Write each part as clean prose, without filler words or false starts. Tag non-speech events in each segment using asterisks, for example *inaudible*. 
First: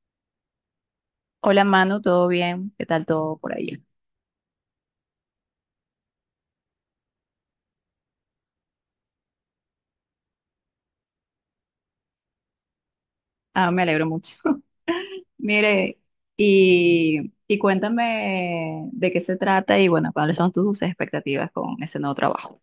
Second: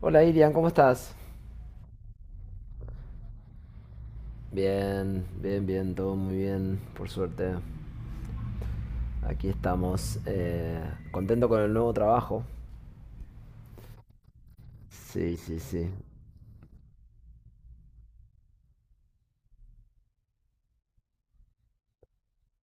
Hola Irian, ¿cómo estás? Hola Manu, ¿todo bien? ¿Qué tal todo por ahí? Bien, bien, bien, todo muy bien, por suerte. Aquí estamos. Contento con el nuevo trabajo. Ah, me alegro mucho. *laughs* Sí, sí, sí. Mire, y cuéntame de qué se trata y bueno, cuáles son tus expectativas con ese nuevo trabajo.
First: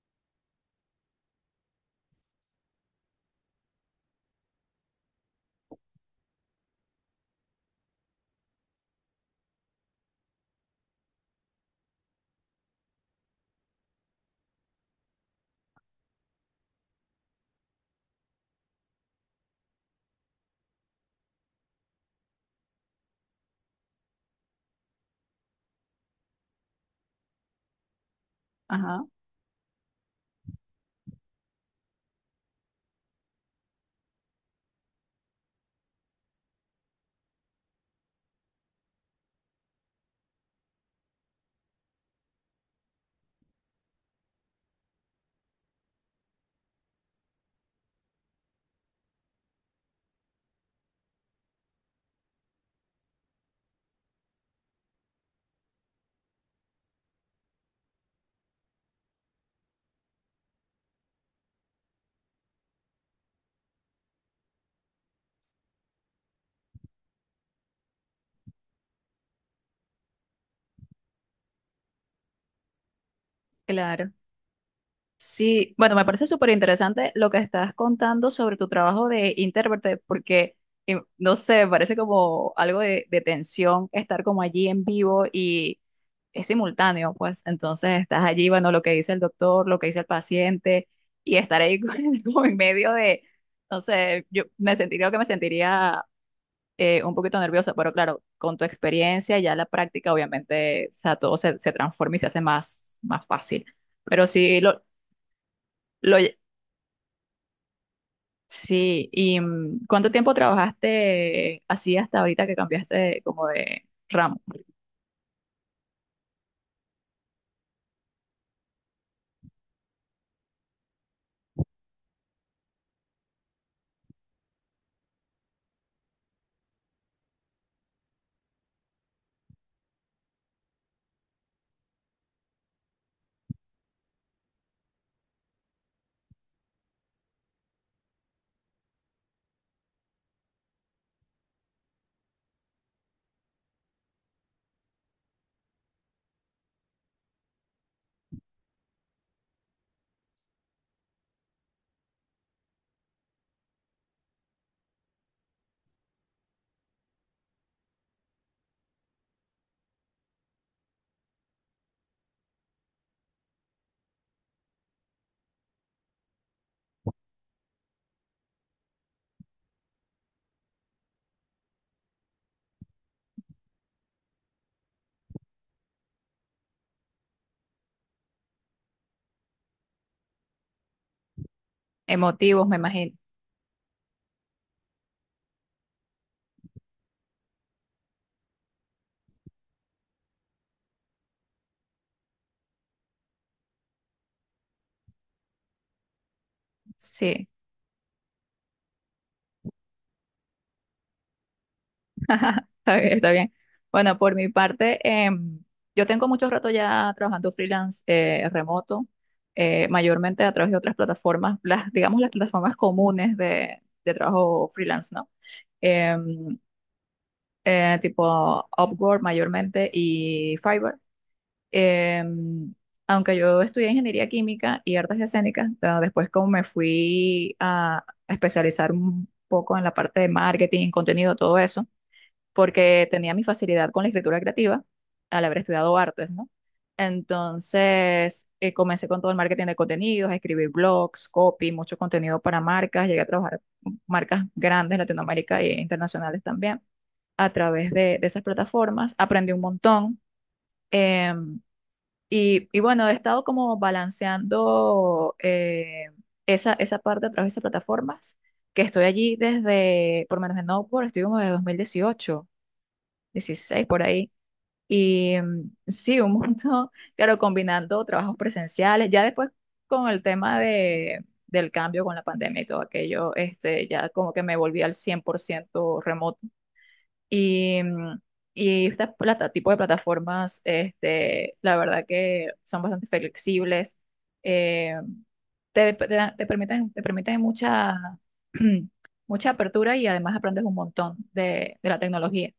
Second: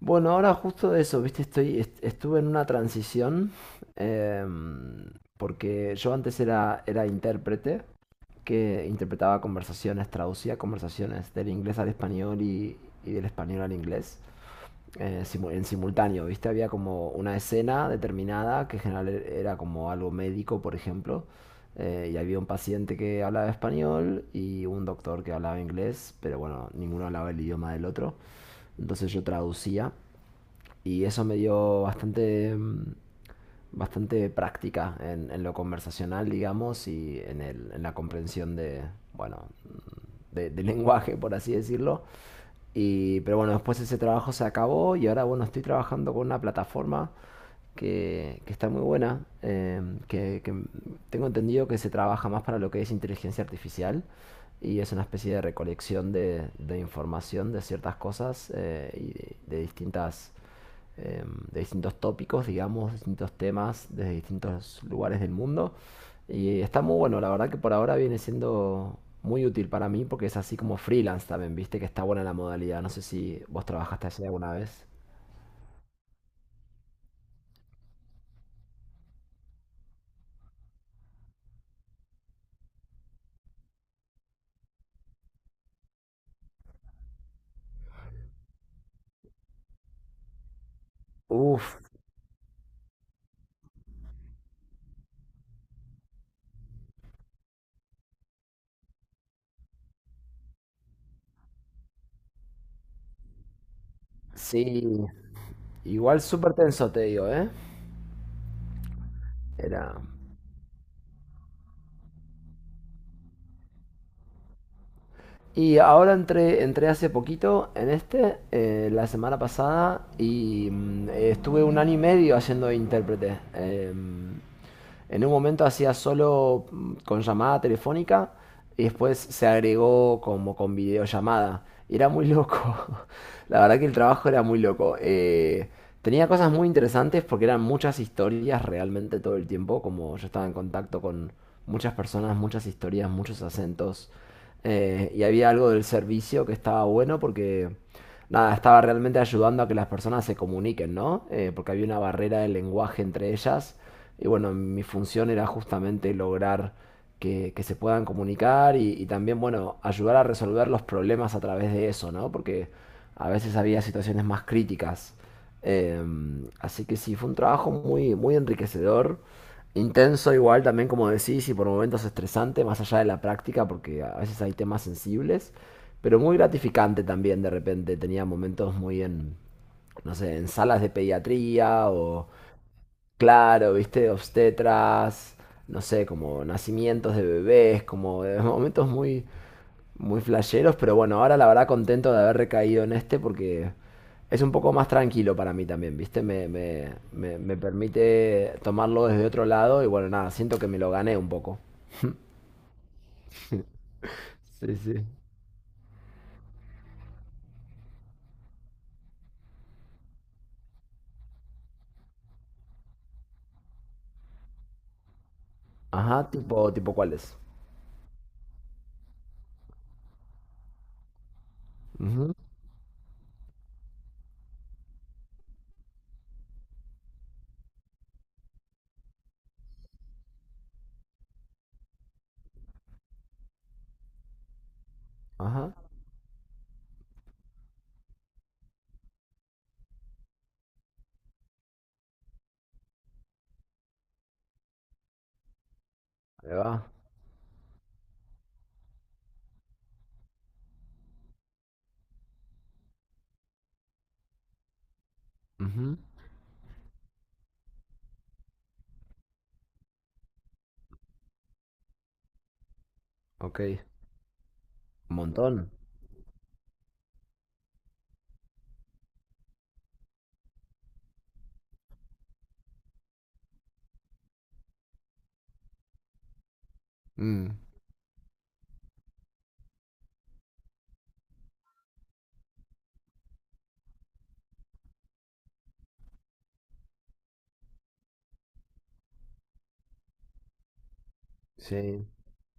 Bueno, ahora justo de eso, viste, estuve en una transición. em, Porque yo antes era intérprete, que interpretaba conversaciones, traducía conversaciones del inglés al español y del español al inglés. En simultáneo, ¿viste? Había como una escena determinada que en general era como algo médico, por ejemplo, y había un paciente que hablaba español y un doctor que hablaba inglés, pero bueno, ninguno hablaba el idioma del otro. Ajá, Entonces yo traducía y eso me dio bastante, bastante práctica en lo conversacional, digamos, y en la comprensión de, bueno, de *laughs* lenguaje, por así decirlo. Y, pero bueno, después ese trabajo se acabó y ahora, bueno, estoy trabajando con una plataforma que está muy buena, que tengo entendido que se trabaja más para lo que es inteligencia artificial y es una especie de recolección de información de ciertas cosas y eh, de distintos tópicos, digamos, distintos temas desde distintos lugares del mundo. Y está muy bueno, la verdad que por ahora viene siendo muy útil para mí porque es así como freelance también, viste que está buena la modalidad. No sé si vos trabajaste claro. así alguna vez. Sí, bueno, me parece súper interesante lo que estás contando sobre tu trabajo de intérprete, porque, no sé, parece como algo de tensión estar como allí en vivo y es simultáneo, pues entonces estás allí, bueno, lo que dice el doctor, lo que dice el paciente, y estar Uf, ahí *laughs* como en medio de, no sé, yo me sentiría un poquito nerviosa, pero claro, con tu experiencia, ya la práctica, obviamente, o sea, todo se transforma y se hace más fácil. Pero sí, sí. Lo, Igual súper tenso, te digo, ¿eh? sí, ¿y Era... cuánto tiempo trabajaste así hasta ahorita que cambiaste como de ramo? Y ahora entré hace poquito en la semana pasada, y estuve un año y medio haciendo de intérprete. En un momento hacía solo con llamada telefónica y después se agregó como con videollamada. Y era muy loco. *laughs* La verdad que el trabajo era muy loco. Tenía cosas muy interesantes porque eran muchas historias realmente todo el tiempo. Como yo estaba en contacto con muchas personas, muchas historias, muchos acentos. Y había algo del servicio que estaba bueno porque, nada, estaba realmente ayudando a que las personas se comuniquen, ¿no? Porque había una barrera de lenguaje entre ellas. Y bueno, mi función era justamente lograr que se puedan comunicar y también, bueno, ayudar a resolver los problemas a través de eso, ¿no? Porque a veces había situaciones más críticas. Así que sí, fue un trabajo muy, muy enriquecedor, intenso igual también, como decís, y por momentos estresante, más allá de la práctica, porque a veces hay temas sensibles, pero muy gratificante también de repente. Tenía momentos muy no sé, en salas de pediatría o Emotivos, me imagino. claro, viste, obstetras, no sé, como nacimientos de bebés, como de *laughs* momentos muy, muy flasheros, pero bueno, ahora la verdad contento de haber recaído en este porque es un poco más tranquilo para mí también, viste, me, me, me, Sí, me permite tomarlo desde otro lado y bueno, nada, siento que me lo gané un poco. *laughs* está bien, está bien. Bueno, por mi Sí, parte, sí. em, yo tengo mucho rato ya trabajando freelance, remoto, mayormente a través de otras plataformas, las, digamos, las plataformas comunes de trabajo freelance, ¿no? Ajá, Em, tipo cuáles. Tipo Upwork mayormente y Fiverr. Ujú. Em, Aunque yo estudié ingeniería química y artes escénicas, pero después como me fui a especializar un poco en la parte de marketing, contenido, todo eso, porque tenía mi facilidad con la escritura creativa al haber Ajá. estudiado artes, ¿no? Entonces, comencé con todo el marketing de contenidos, escribir blogs, copy, mucho contenido para marcas, llegué a trabajar con marcas grandes en Latinoamérica e internacionales Ahí también va. a través de esas plataformas, aprendí un montón. em, y bueno, he estado como balanceando, Ujú. Esa parte a través de plataformas, que estoy allí desde, por lo menos en Upwork, estoy como desde 2018 Ok. dieciséis por ahí. Un Y montón. Sí, un montón, *laughs* claro, combinando trabajos presenciales, ya después con el tema de, del cambio con la pandemia y todo aquello, este, ya como que me volví al 100% remoto Mm. y, mm, y estas tipo de plataformas, este, la verdad que son bastante flexibles, eh, te permiten mucha, *clears throat* mucha apertura y además aprendes un montón de la Sí. tecnología.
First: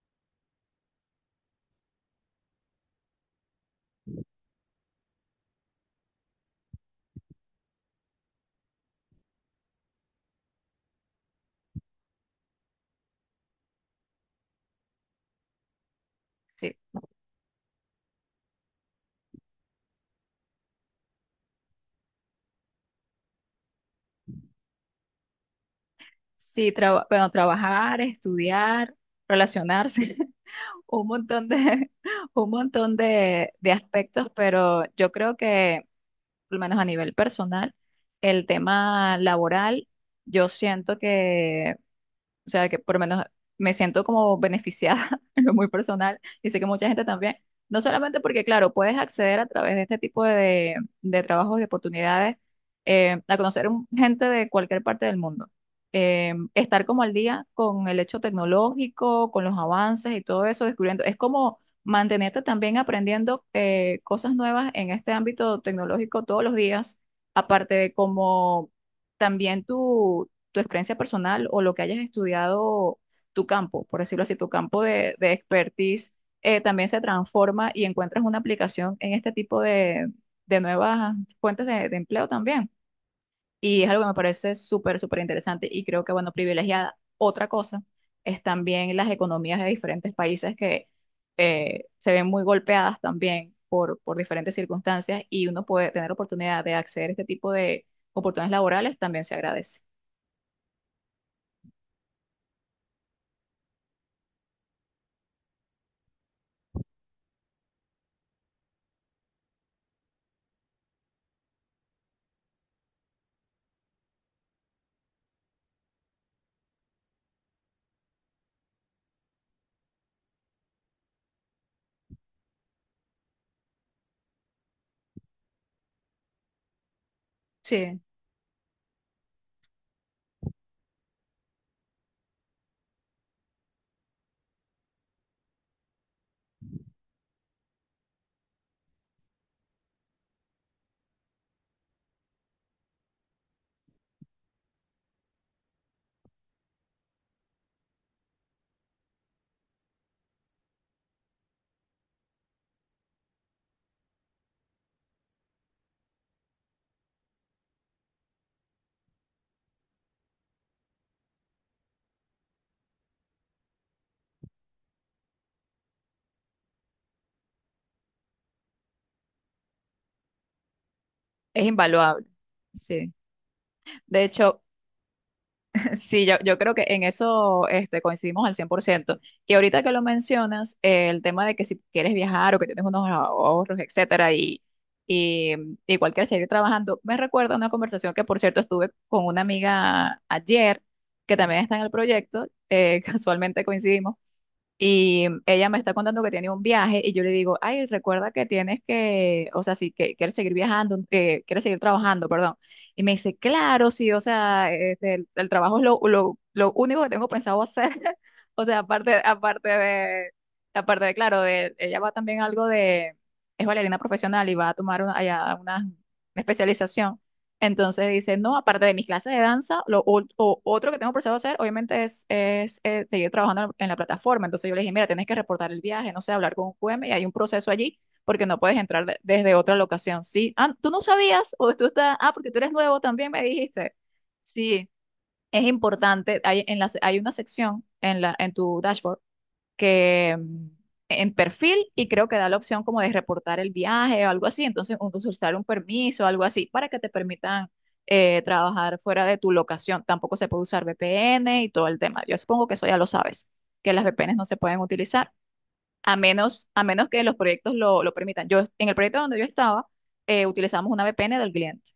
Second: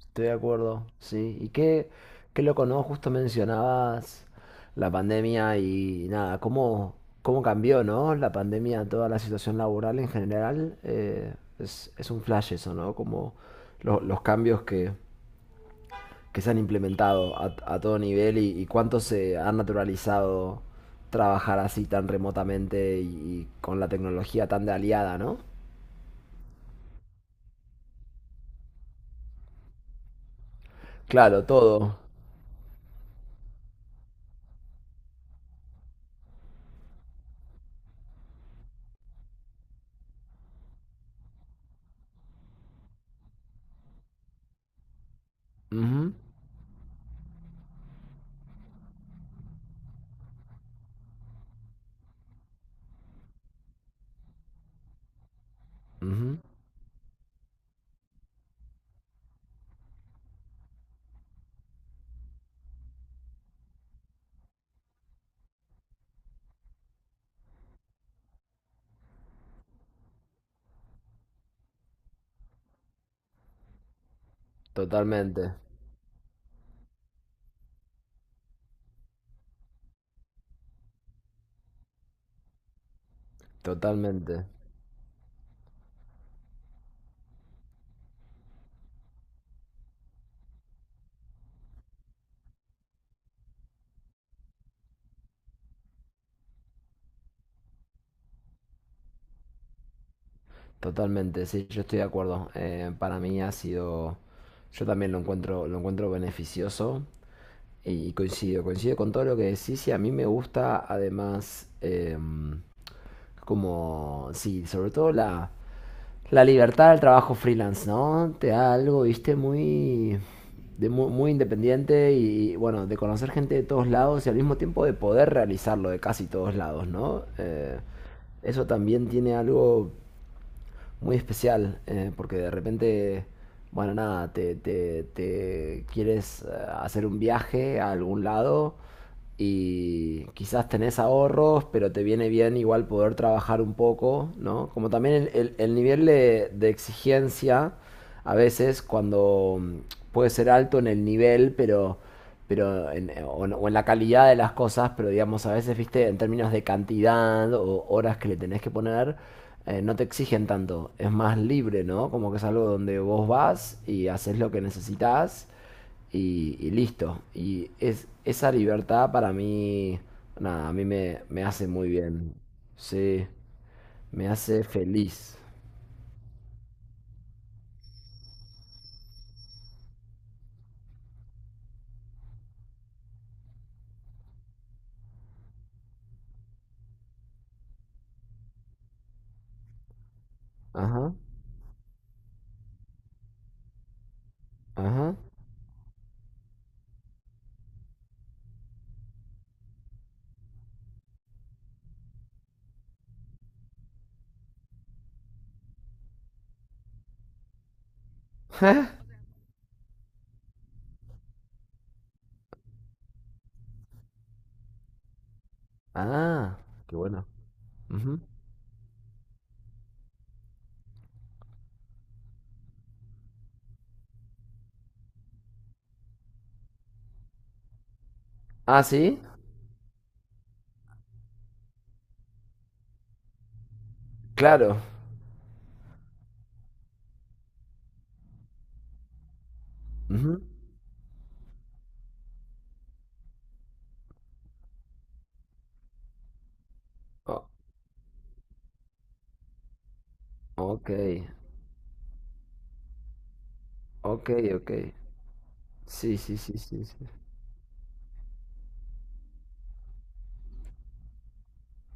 Estoy de acuerdo, sí. Y qué loco, ¿no? Justo mencionabas la pandemia y nada, cómo cambió, ¿no? La pandemia, toda la situación laboral en general, es un flash eso, ¿no? Como los cambios que se han Sí, implementado a todo nivel y cuánto se ha naturalizado trabajar así tan remotamente y con la tecnología tan de aliada, ¿no? sí bueno, trabajar, estudiar, relacionarse. *laughs* Un Claro, montón de, todo. *laughs* un montón de aspectos, pero yo creo que, al menos a nivel personal, el tema laboral, yo siento que, o sea, que por lo menos me siento como beneficiada *laughs* en lo muy Ujú, personal y sé que mucha gente también. No solamente porque, claro, puedes acceder a través de este tipo de trabajos, de oportunidades, a conocer gente de cualquier parte del mundo. Eh, ujú. estar como al día con el hecho tecnológico, con los avances y todo eso, descubriendo. Es como mantenerte también aprendiendo, cosas nuevas en este ámbito tecnológico todos los días, aparte de como también tu experiencia personal o lo que hayas estudiado, tu campo, por decirlo así, tu campo de Totalmente, expertise, también se transforma y encuentras una aplicación en este tipo de nuevas... fuentes de empleo también. Y es algo que me totalmente. parece súper, súper interesante y creo que, bueno, privilegiada. Otra cosa es también las economías de diferentes países que, se ven muy golpeadas también por diferentes circunstancias y uno puede tener oportunidad de acceder a este tipo de oportunidades laborales, también se agradece. Totalmente, sí, yo estoy de acuerdo. Para mí ha sido, yo también lo encuentro beneficioso y coincido con todo lo que decís y a mí me gusta además como, sí, sobre todo la libertad del trabajo freelance, ¿no? Te da algo, viste, muy, muy, independiente y bueno, de conocer gente de todos lados y al mismo tiempo de poder realizarlo de casi todos lados, ¿no? Sí. Eso también tiene algo muy especial, porque de repente, bueno, nada, te quieres hacer un viaje a algún lado y quizás tenés ahorros, pero te viene bien igual poder trabajar un poco, ¿no? Como también el nivel de exigencia a veces cuando puede ser alto en el nivel, pero o en la calidad de las cosas, pero digamos, a veces, viste, en términos de cantidad o horas que le tenés que poner, no te exigen tanto. Es más libre, ¿no? Como que es algo donde vos vas y haces lo que necesitas y listo. Y esa libertad para mí, nada, a mí me Es hace muy invaluable, bien. sí. Sí, De me hecho, hace feliz. *laughs* sí, yo creo que en eso, este, coincidimos al 100%. Y ahorita que lo mencionas, el tema de que si quieres viajar o que tienes unos ahorros, etcétera, y, y igual quieres seguir trabajando, me recuerda una conversación que, por cierto, estuve con una amiga ayer, Ajá, que también está en el proyecto, *laughs* casualmente coincidimos, ajá. y ella me está contando que tiene un viaje y yo le digo, ay, recuerda que tienes que, o sea, si que, quieres seguir viajando, que quieres seguir trabajando, perdón. Y me dice, claro, sí, o sea, este, el trabajo es lo único que tengo pensado hacer. *laughs* O sea, aparte, *laughs* aparte de, aparte de, claro, de, ella va también algo de, es bailarina profesional y va a tomar una, allá una Ah, qué especialización. bueno. Entonces Ujú. dice, no, aparte de mis clases de danza, lo otro que tengo pensado hacer, obviamente, es seguir trabajando en la plataforma. Entonces yo le dije, mira, tienes que reportar el viaje, no sé, hablar con un QM y hay un proceso allí porque no puedes Ah, entrar sí, desde otra locación. Sí, ah, tú no sabías o tú estás, ah, porque tú eres nuevo también, me dijiste. claro. Sí, es importante, hay, hay una sección en tu dashboard que, Ujú. En perfil y creo que da la opción como de reportar el viaje o algo así, entonces solicitar un permiso o algo así para que te O- permitan, trabajar fuera de tu locación. Tampoco se puede usar ok, VPN y todo el tema. Yo supongo que eso ya lo sabes, que las ok, VPNs no se ok. pueden utilizar, a Sí, sí, sí, menos, a sí, sí. menos que los proyectos lo permitan. Yo, en el proyecto donde yo estaba, utilizamos una VPN del cliente.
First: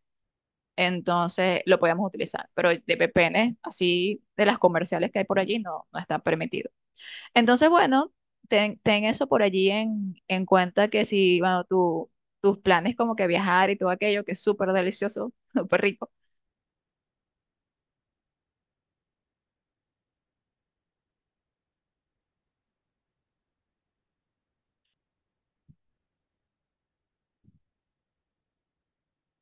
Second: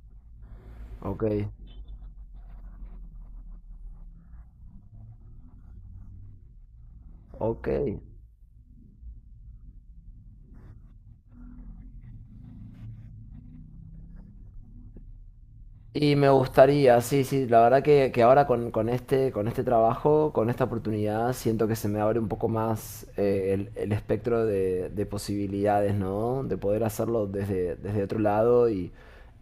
Ok, Entonces lo podíamos utilizar, pero de VPN, así de las comerciales que hay por allí, no, no está permitido. Entonces, ok. bueno, ten eso por allí en cuenta, que si, bueno, tus planes como que viajar y todo aquello, que es súper delicioso, *laughs* súper rico. Y me gustaría, sí, sí, la verdad que ahora con este trabajo, con esta oportunidad, siento que se me abre un poco más el, espectro de posibilidades, ¿no? De poder hacerlo desde otro lado y,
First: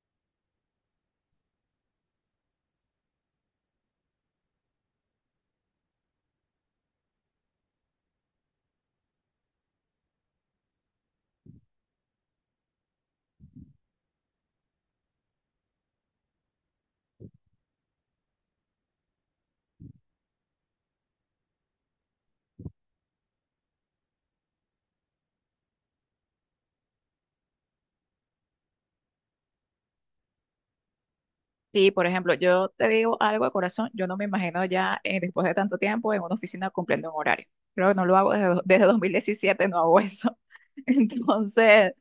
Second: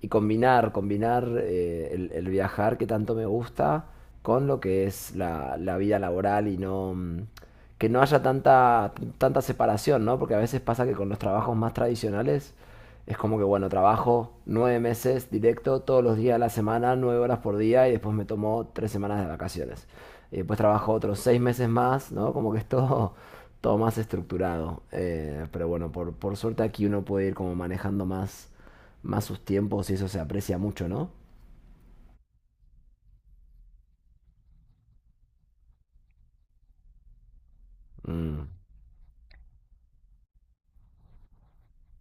combinar el viajar que tanto me gusta con lo que es la vida laboral y no, que no haya tanta separación, ¿no? Porque a veces pasa que con los trabajos más tradicionales es como que, bueno, trabajo 9 meses directo, todos los días de la semana, 9 horas por día, y después me tomo 3 semanas de vacaciones. Y después trabajo otros 6 meses más, ¿no? Como que es todo, *laughs* todo más estructurado. Pero bueno, por suerte aquí uno puede ir como manejando más, más sus tiempos y eso se aprecia mucho, ¿no? Sí, por ejemplo, yo te digo algo de corazón, yo no me imagino ya, después de tanto tiempo en una oficina cumpliendo un horario. Creo que no lo hago desde, Mm, desde 2017, no hago eso. *laughs* Entonces,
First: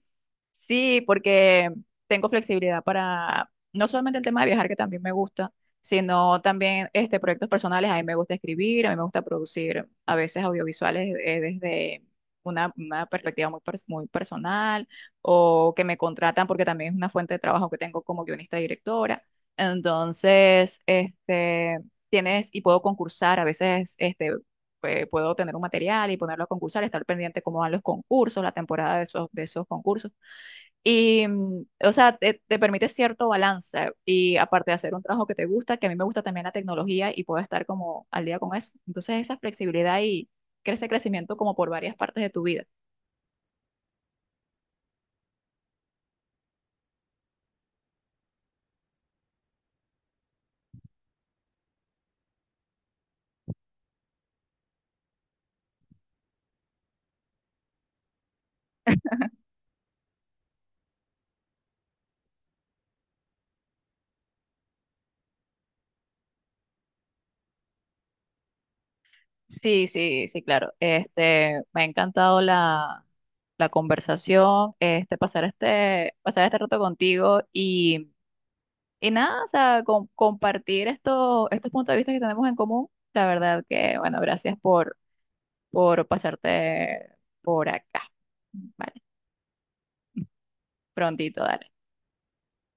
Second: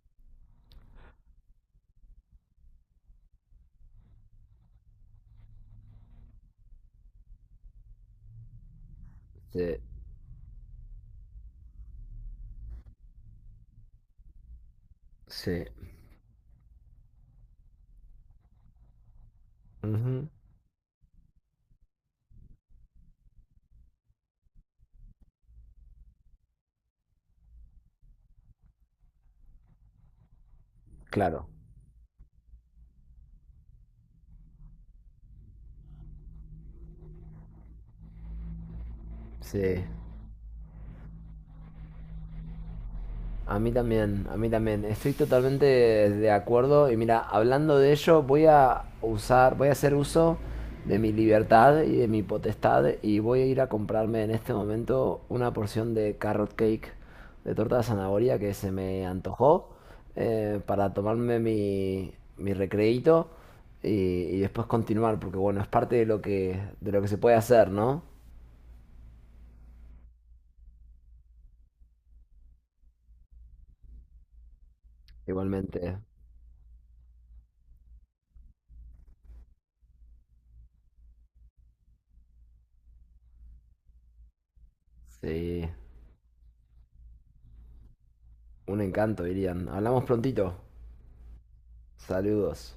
sí, porque tengo flexibilidad para no solamente el tema de viajar, que también me gusta, sino también, este, proyectos personales. A mí me gusta escribir, a mí me gusta sí, producir a veces audiovisuales, desde una perspectiva muy personal, sí. o que me contratan porque también es una fuente de trabajo que tengo como guionista y directora. Ujú. Entonces, este, tienes y puedo concursar, a veces, este, pues, puedo tener un material y ponerlo a concursar, estar pendiente cómo van los concursos, la temporada de esos, concursos. Y, Claro, o sea, te permite cierto balance y aparte de hacer un trabajo que te gusta, que a mí me gusta también la tecnología y puedo estar como al día con eso. Entonces, esa sí. flexibilidad y crece crecimiento como por varias partes de tu vida. A mí también, a mí también. Estoy totalmente de acuerdo. Y mira, hablando de ello, voy a hacer uso de mi libertad y de mi potestad y voy a ir a comprarme en este momento una porción de carrot cake de torta de zanahoria que se me antojó para tomarme mi recreíto y, y después continuar, porque bueno, es parte de lo que se puede hacer, ¿no? Sí, sí, sí, claro. Este, me ha encantado la conversación, este, pasar Igualmente, este, pasar este rato contigo y, nada, o sea, compartir estos puntos de vista que tenemos en común. La verdad que, bueno, gracias por sí. por pasarte por acá. Un Vale, encanto, dirían. Hablamos prontito. prontito, dale. Saludos.